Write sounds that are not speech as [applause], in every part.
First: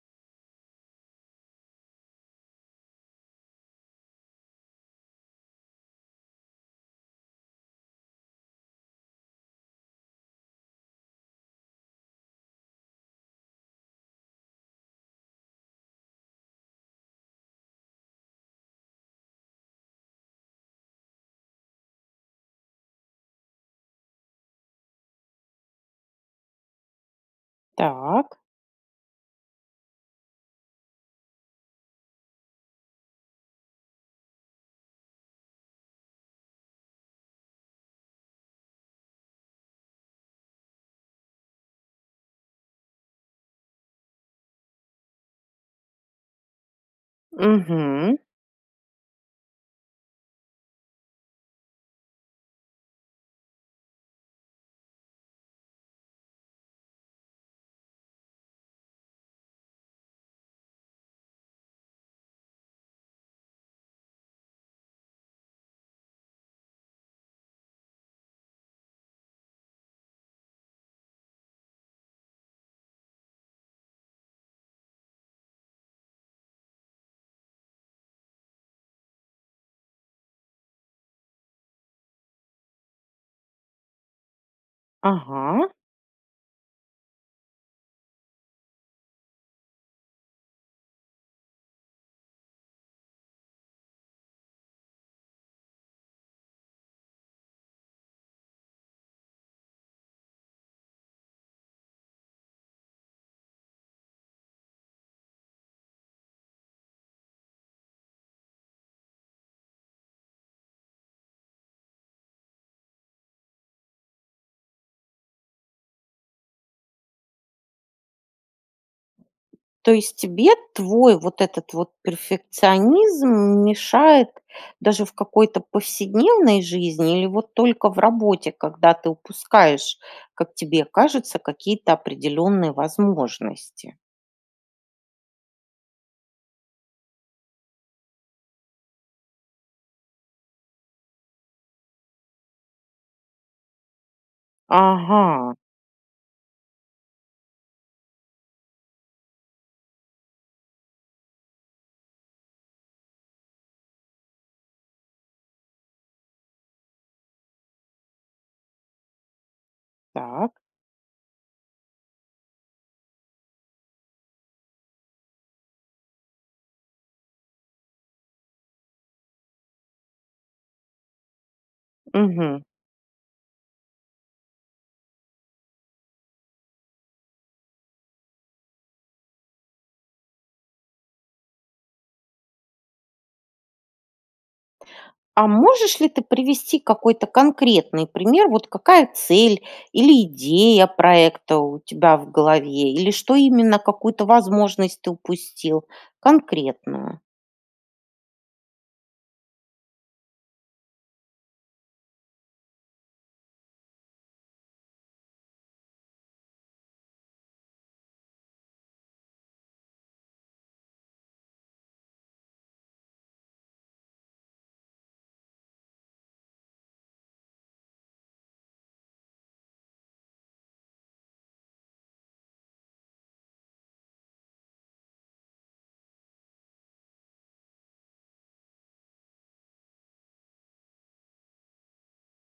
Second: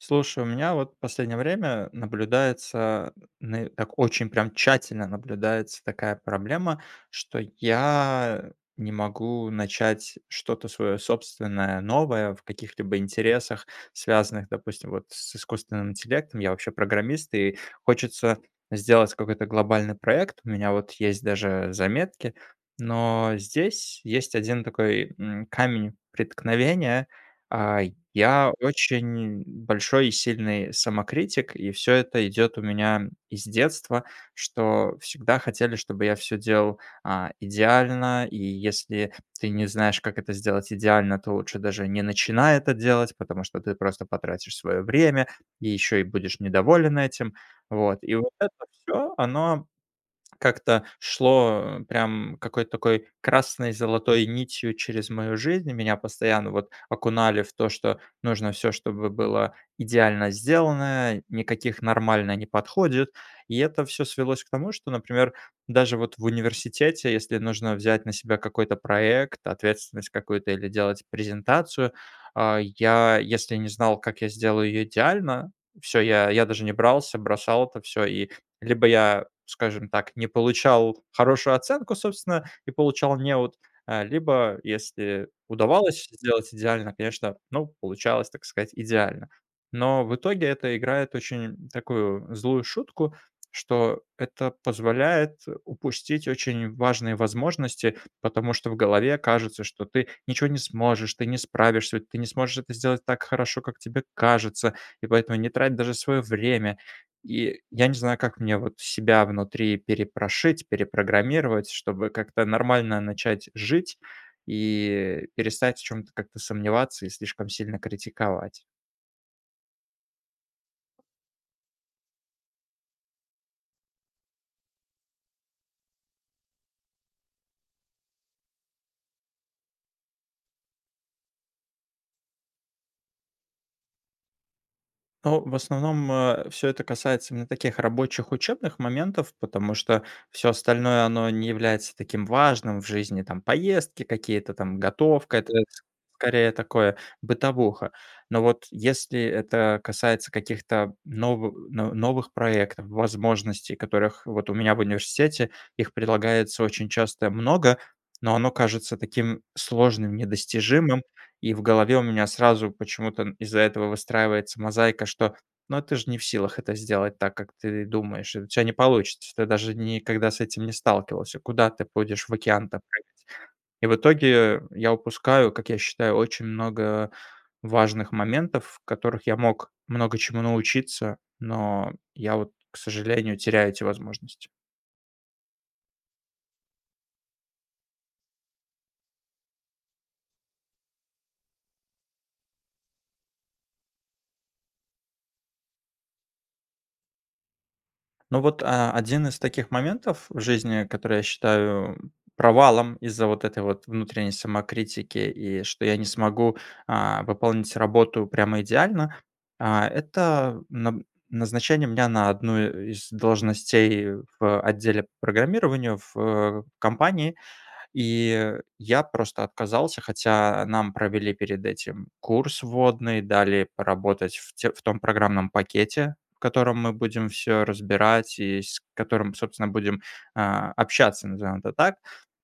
Слушай, у меня, вот, в последнее время наблюдается, нэ так, очень прям тщательно, наблюдается такая проблема, что я, э, не могу начать что-то свое собственное, новое, в каких-либо интересах, связанных, допустим, вот, с искусственным интеллектом. Я, вообще, программист, и хочется сделать какой-то глобальный проект. У меня, вот, есть даже заметки, но здесь есть 1, такой, м, камень преткновения. А, Так. я очень большой и сильный самокритик, и всё это идет у меня из детства, что всегда хотели, чтобы я всё делал, а, идеально, и если ты не знаешь, как это сделать идеально, то лучше даже не начинай это делать, потому что ты просто потратишь свое время, и еще и будешь недоволен этим. Вот. И Мгм. вот это всё, оно как-то шло, э, прям, какой-то такой красной золотой нитью через мою жизнь. Меня постоянно, вот, окунали в то, что нужно всё чтобы было идеально сделано, никаких "нормально" не подходит. И это всё свелось к тому, что, например, даже вот в университете, если нужно взять на себя какой-то проект, ответственность какую-то или делать презентацию, а, я если не знал, как я сделаю ее идеально, всё, я я даже не брался, бросал это всё. И, либо я, скажем так, не получал хорошую оценку, собственно, и получал "неуд", э, либо если Ага. удавалось сделать идеально, конечно, ну, получалось, так сказать, идеально. Но в итоге- это играет очень, такую, злую шутку, что это позволяет упустить очень важные возможности, потому что в голове кажется, что ты ничего не сможешь, ты не справишься, у ты не сможешь это сделать так хорошо, как тебе кажется и поэтому не трать даже свое время. И я не знаю, как мне, вот, себя внутри перепрошить, перепрограммировать, чтобы как-то нормально начать жить и перестать в чём-то как-то сомневаться, ислишком сильно критиковать. То есть тебе твой, вот этот вот перфекционизм, мешает даже в какой-то повседневной жизни? Или, вот, только в работе, когда ты упускаешь, как тебе кажется, какие-то определенные возможности? Ау в основном, э, всё это касается именно таких, рабочих, учебных моментов, потому, что всё остальное- оно не является таким важным в жизни, там, поездки, какие-то, там, готовка- это Ага. это, с скорее, такое, бытовуха. Но, вот, если это касается каких-то новы но новых проектов, возможностей, которых вот у меня в университете, их предлагается очень часто много, но оно кажется таким сложным, Так. недостижимым, и в голове у меня сразу почему-то н из-за этого выстраивается мозаика, что "ну ты же не в силах это сделать так, как ты думаешь, и у тя не получится, ты даже ни никогда с этим не сталкивался, куда ты будешь в Мгм. океан-то прыгать". И в итоге, э, я упускаю, как я считаю, очень много, э, важных моментов, в которых я мог много чему научиться, но я, от, к сожалению, теряю эти возможности. А можешь ли ты привести какой-то конкретный пример, вот, какая цель или идея проекта у тебя в голове, или что именно, какую-то возможность ты упустил, конкретную? Ну вот, а, 1 из таких моментов в жизни, который я считаю провалом из-за вот этой вот внутренней самокритики, и что я не смогу, а, пополнить работу прямо идеально,- а, это на назначение меня на 1 из должностей в отделе программирования в, э, компании. И я просто отказался, хотя нам провели перед этим курс вводный, дали поработать в тё в том программном пакете, в котором мы будем всё разбирать и с которым, собственно, будем, а, общаться, назовем это так.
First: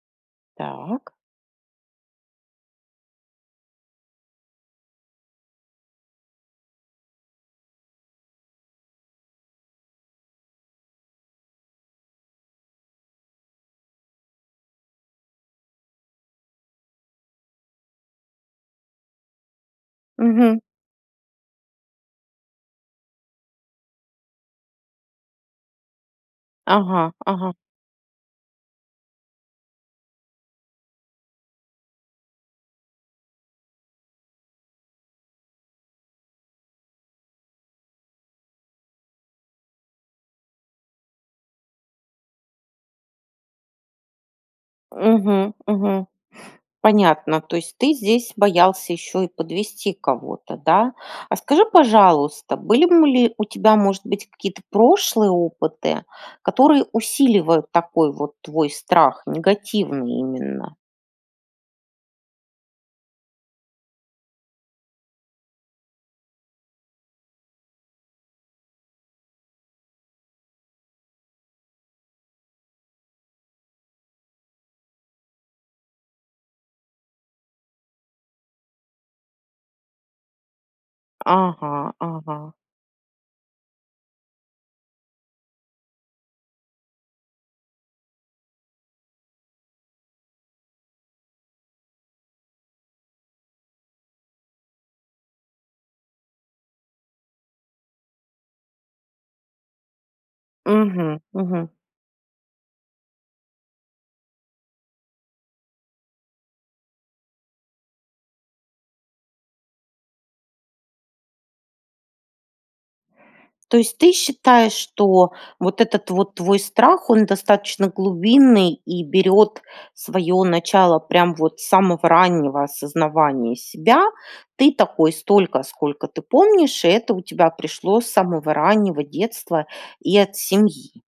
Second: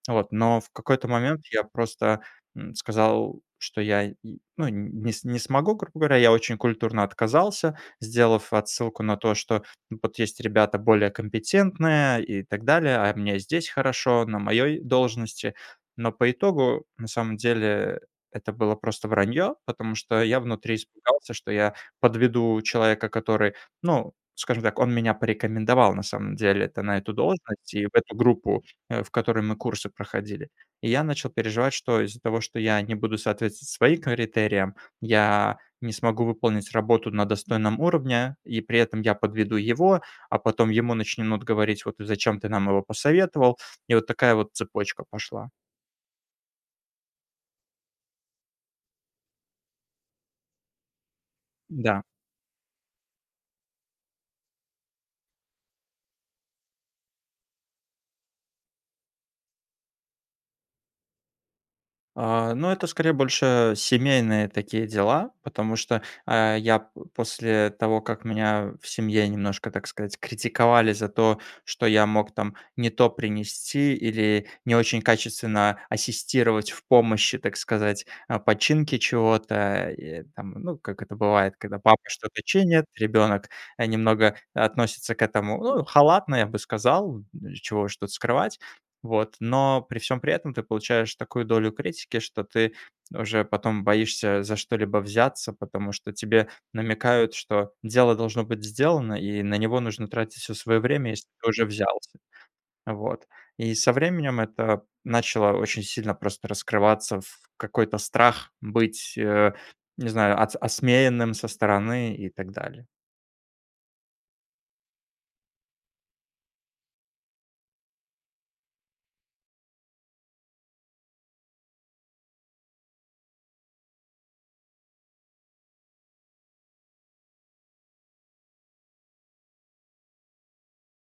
Вот, но в какой-то Так. момент я просто, м, сказал, что я н ну, не не смогу, грубо говоря. Я очень культурно отказался, сделав отсылку на то, что вот есть ребята более компетентные и так далее, а мне и здесь хорошо, на моей должности. Но по итогу, на самом деле, это было просто вранье, потому что я Мгм. внутри испугался, что я подведу человека, который- ну скажем так, он меня порекомендовал, на самом деле-то на эту Ага, ага. должность и в эту группу, э, в которой мы курсы проходили. И я начал переживать, что из-за того, что я не буду соответствовать своим критериям, я не смогу выполнить работу на достойном уровне, и при этом я подведу его, а потом ему начнут говорить: "Вот зачем ты нам его посоветовал?" И вот такая вот цепочка пошла. Мгм, мгм. Понятно. То есть ты здесь боялся еще и подвести кого-то, да? А скажи, Да. пожалуйста, были б ли у тебя, может быть, какие-то прошлые опыты, которые усиливают такой вот твой страх, негативный именно? А, ну, это скорее больше семейные такие дела, потому что, э, я п после того, как меня в семье немножко, так сказать, критиковали за то, что я мог, там, не то принести или не очень качественно ассистировать в помощи, так сказать, а, починки чего-то. Э, ну как это бывает, когда Ага, папа что-то ага. чинит, ребенок, э, немного относится к этому, ну, халатно, я бы сказал, чего уж тут скрывать, вот. Но при всём при этом ты получаешь такую долю критики, что ты уже потом боишься за что-либо взяться, потому что тебе намекают, что дело должно быть сделано, и на него нужно тратить всё свое время, Мгм, если ты уже мгм. взялся. Вот. И со временем это начало очень сильно просто раскрываться в какой-то страх быть, э, не знаю, от осмеянным со стороны и так далее. То есть ты считаешь, что вот этот вот твой страх- он достаточно глубинный и берет свое начало прям вот с самого раннего осознавания себя? Ты такой столько, сколько ты помнишь, и это у тебя пришло с самого раннего детства и от семьи?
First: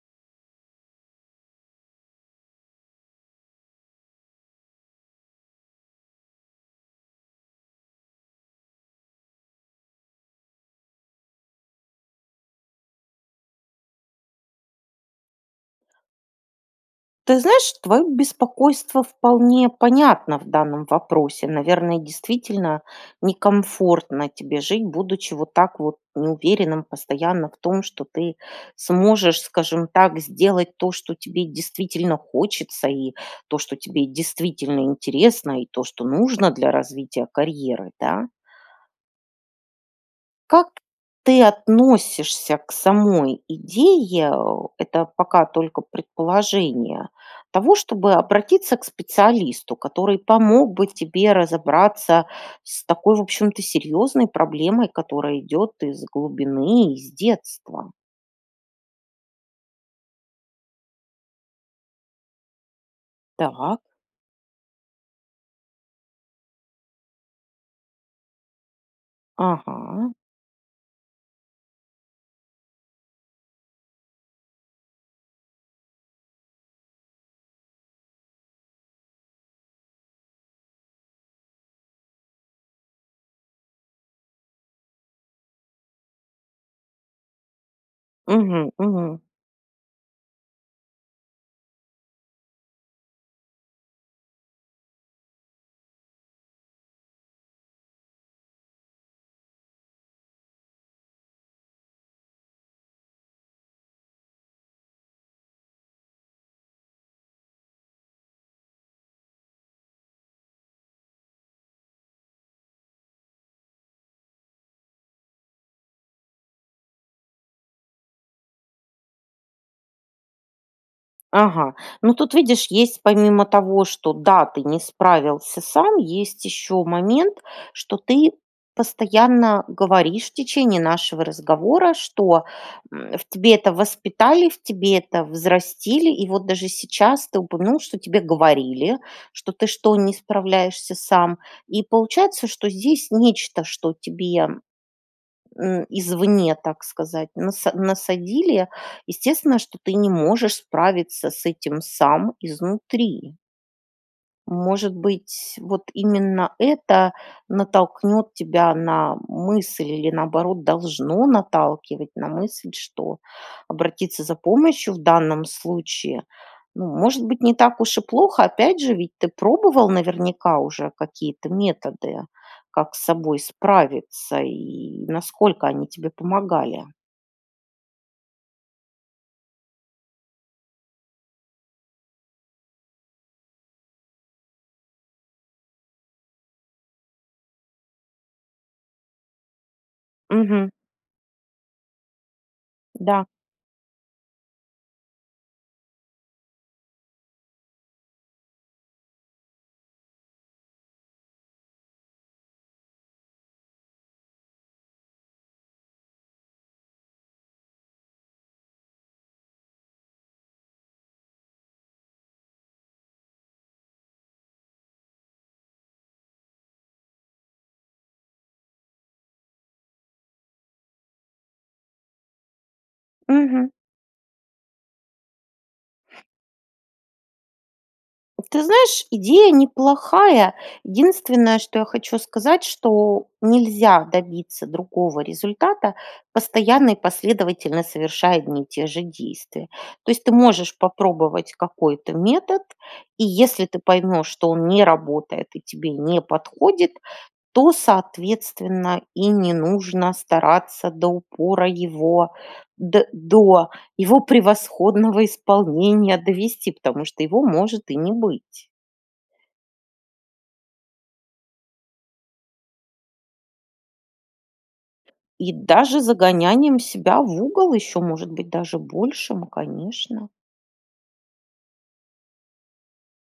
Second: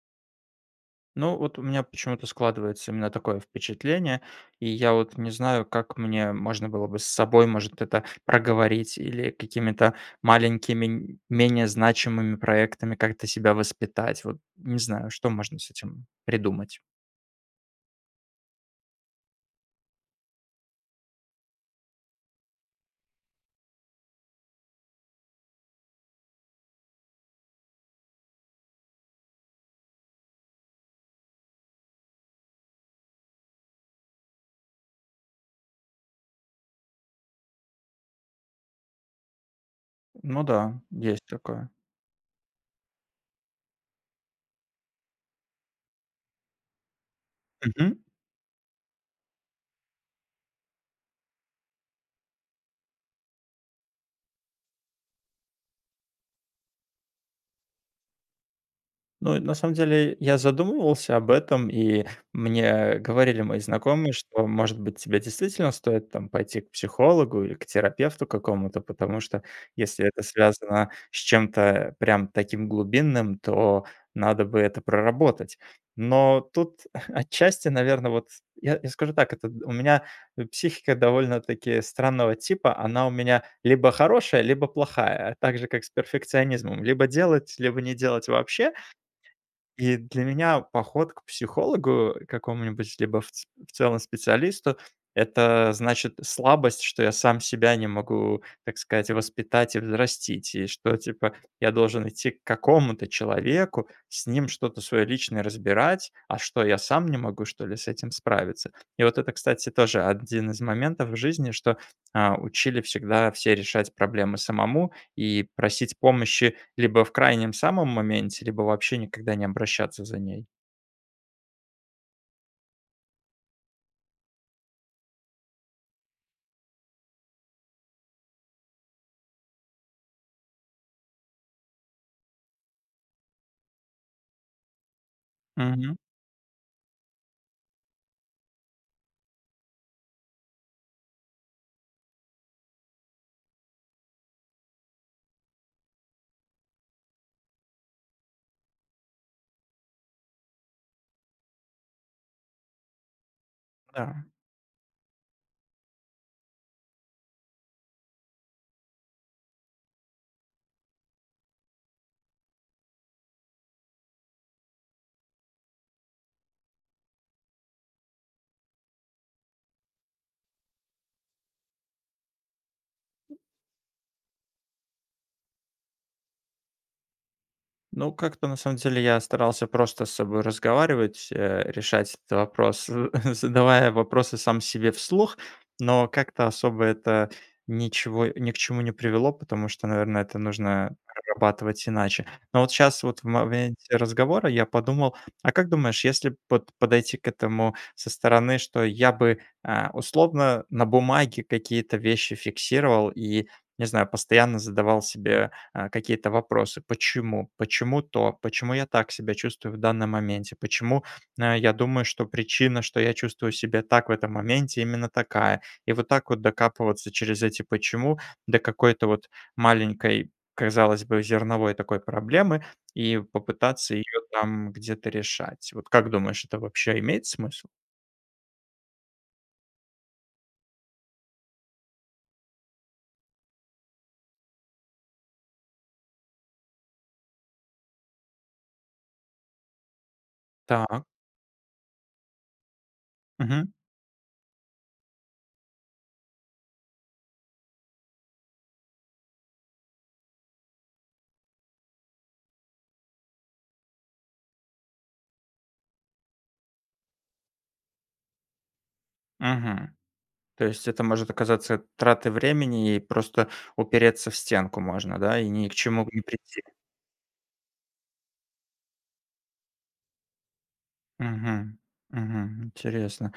Ну, вот у меня почему-то складывается именно такое впечатление. И я вот не знаю, как мне можно было бы с собой может это проговорить, или какими-то маленькими, м, менее значимыми проектами как-то себя воспитать. Вот не знаю, что можно с этим придумать. Ты знаешь, твое беспокойство вполне понятно в данном вопросе. Наверное, действительно, некомфортно тебе жить, будучи, вот так вот, неуверенным постоянно в том, что ты сможешь, скажем так, сделать то, что тебе действительно хочется, и то, что тебе, действительно, интересно, и то, что нужно для развития карьеры, да. Ну Как да. Есть ты такое. относишься к самой идее, э- это пока только предположение- того, Мгм. чтобы обратиться к специалисту, который помог бы тебе разобраться с такой, в общем-то, серьезной проблемой, которая идет из глубины, из детства? Ну и, на самом деле, я задумывался об этом, и мне, э, говорили мои Так. знакомые, что, может быть, тебе действительно стоит, там, пойти к психологу или к терапевту какому-то. Потому что, если Ага. это связано с чем-то, э, прям таким глубинным, то надо бы это проработать. Но тут, [chuckles] отчасти, наверно, вот, я я скажу так, как у у меня, э, психика довольно-таки странного типа, она у меня либо хорошая, либо плохая, также как с перфекционизмом, либо делать, либо не делать Мгм, вообще. мгм. И для меня поход к психологу, э, какому-нибудь, либо в ц в целом специалисту- это значит слабость, что я сам себя не могу, так сказать, воспитать и взрастить. И что, типа, я должен идти к какому-то человеку, с ним что-то свое личное разбирать. А что, я сам не могу, что ли, с этим справиться? И вот это, кстати, тоже один из моментов в жизни- что, а, учили всегда все решать проблемы самому и просить помощи либо в крайнем самом моменте, либо вообще никогда не обращаться за ней. Ага. Ну, тут, видишь, есть, помимо того, что, да, ты не справился сам, есть еще момент, что ты постоянно говоришь, в течение нашего разговора, что, м, в тебе это воспитали, в тебе это Мгм. взрастили. И вот даже сейчас ты упомянул, что тебе говорили, что: "Ты что, не справляешься сам?" И, получается, что здесь нечто, что тебе, э, извне, так сказать, наса насадили. Естественно, что ты не можешь справиться с этим сам, изнутри. Да. Может быть, вот, именно это натолкнет тебя на мысль или, наоборот, должно наталкивать на мысль, что обратиться за помощью в данном случае, ну, может быть, не так уж и плохо. Опять же, ведь ты пробовал, наверняка, уже какие-то методы, как с собой справиться, и насколько они тебе помогали? Ну, как-то, на самом деле, я старался просто с собой разговаривать, э, решать этот вопрос, [chuckles] задавая вопросы сам себе вслух, но как-то особо это ничего ни к чему не привело, потому что, наверное, это Мгм. нужно, э, прорабатывать иначе. Но вот щас, вот в Да. моменте разговора, я подумал: а как думаешь, если б, вот, подойти к этому со стороны, что я бы, э, условно, на бумаге какие-то вещи фиксировал, и, не знаю, постоянно задавал себе, э, какие-то вопросы "почему?", "Почему то?", "Почему я так себя чувствую в данном моменте?", "Почему, э, я думаю, что причина, что я чувствую себя так в этом моменте, именно такая?" И вот так вот докапываться через эти "почему" до какой-то, вот, маленькой, казалось, бы зерновой, такой, проблемы, и Мгм. попытаться ее там где-то решать, вот как думаешь это вообще имеет смысл? Ты знаешь, идея неплохая. Единственное, что я хочу сказать, что нельзя добиться другого результата, постоянно и последовательно совершая одни и те же действия. То есть, ты можешь Та. попробовать какой-то метод, и если Мгм. ты поймешь, что он не работает, и тебе не подходит, то, соответственно, и не нужно стараться до упора его, до до его превосходного исполнения довести, потому что его может и не быть. Мгм. То есть, это может оказаться тратой времени и просто упереться в стенку можно, да, и И ни к даже чему не прийти? загонянием себя в угол, еще может быть даже большим, конечно. Мгм, мгм. Интересно.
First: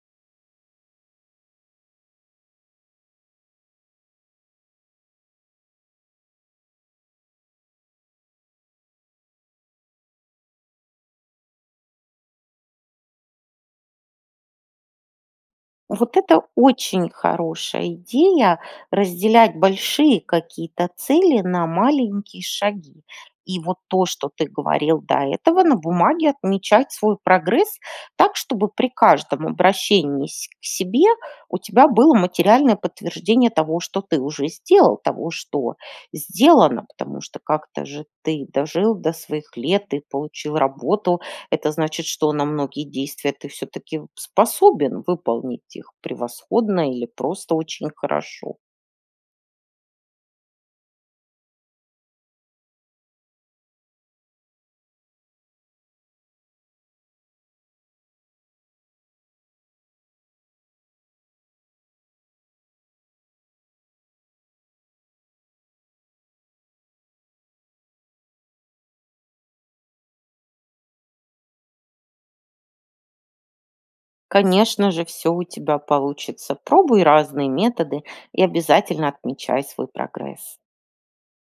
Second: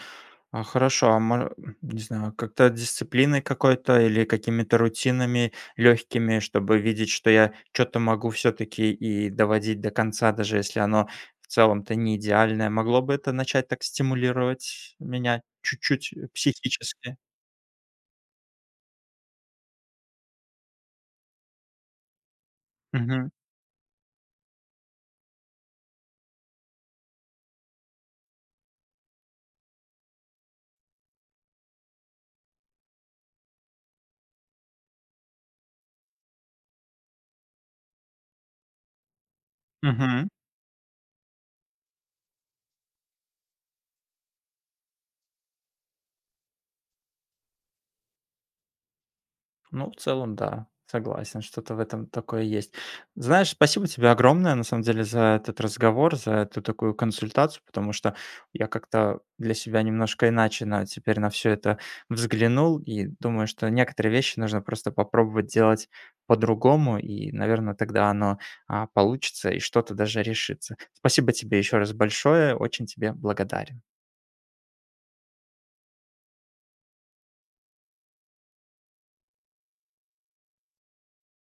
А хорошо, а мо не знаю, как-то дисциплиной какой-то или какими-то рутинами легкими, чтобы видеть что я чё-то могу всё-таки и доводить до конца. Даже если оно в целом-то неидеальное, могло бы это начать так стимулировать меня чуть-чуть, Вот э, это очень психически? хорошая идея разделять большие какие-то цели на маленькие шаги. Мгм. И вот то, что ты говорил до этого- на бумаге отмечать свой прогресс так, чтобы при каждом обращении се к себе у тебя было материальное подтверждение того, что ты уже сделал, того, что сделано, потому что как-то же ты дожил до своих лет и Мгм. получил работу. Это значит, что на многие действия ты всё-таки вот способен выполнить их превосходно или просто очень хорошо. Ну, в целом да, согласен, что-то в этом такое есть. Знаешь, спасибо тебе огромное на самом деле за этот разговор, за эту такую консультацию, потому что я как-то для себя немножко иначе на теперь на всё это взглянул и думаю, что некоторые вещи нужно просто попробовать делать по-другому и, наверно, тогда оно, а, получится и что-то даже решится. Спасибо тебе еще раз большое, очень тебе благодарен! Конечно же всё у тебя получится! Пробуй разные методы и обязательно отмечай свой прогресс.